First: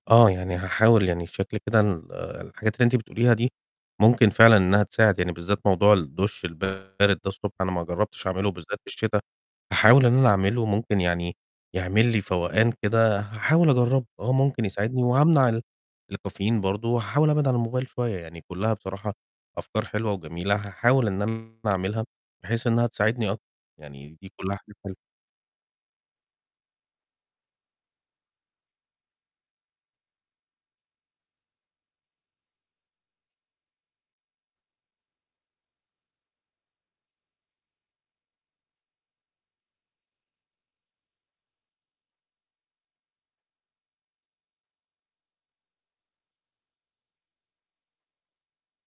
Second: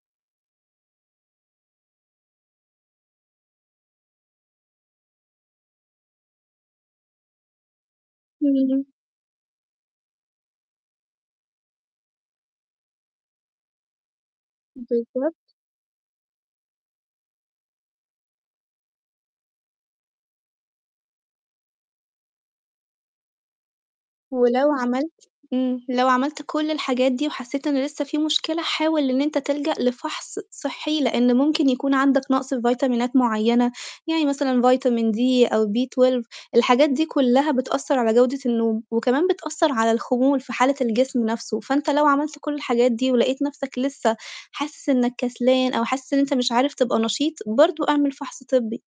آه، يعني هاحاول يعني بشكل كده ال الحاجات اللي أنتِ بتقوليها دي، ممكن فعلًا إنّها تساعد، يعني بالذات موضوع الدُش البارد ده الصبح أنا ما جرّبتش أعمله، وبالذات امم. في الشِتا. هاحاول إن أنا أعمله، ممكن يعني يعمل لي فوقان كده، هاحاول أجرّبه، آه، ممكن يساعدني، بالضبط. وهامنع ال الكافيين برضه، وهاحاول أبعِد عن الموبايل شوية، يعني كُلّها بصراحة أفكار حلوة، وجميلة، هاحاول إن أنا أعملها، بحيث إنّها تساعدني أكتر، يعني دي كُلّها ولو حاجات حلوة. عملت امم. لو عملت كل الحاجات دي وحسّيت إن لسّه في مشكلة، حاول إن أنت تِلجَأ لفَحص صحّي، لإن ممكن يكون عندك نَقص في فيتامينات معيّنة، يعني مثلًا فيتامين D أو B12 الحاجات دي كُلّها بتأثّر على جودة النوم، وكمان بتأثّر على الخمول في حالة الجسم نفسه، فأنت لو عملت كل الحاجات دي، ولقيت نفسك لسّه حاسِس إنّك كسلان، أو حاسِس إن أنت مش عارف تبقى نشيط برضه اعمل فَحص طِبّي.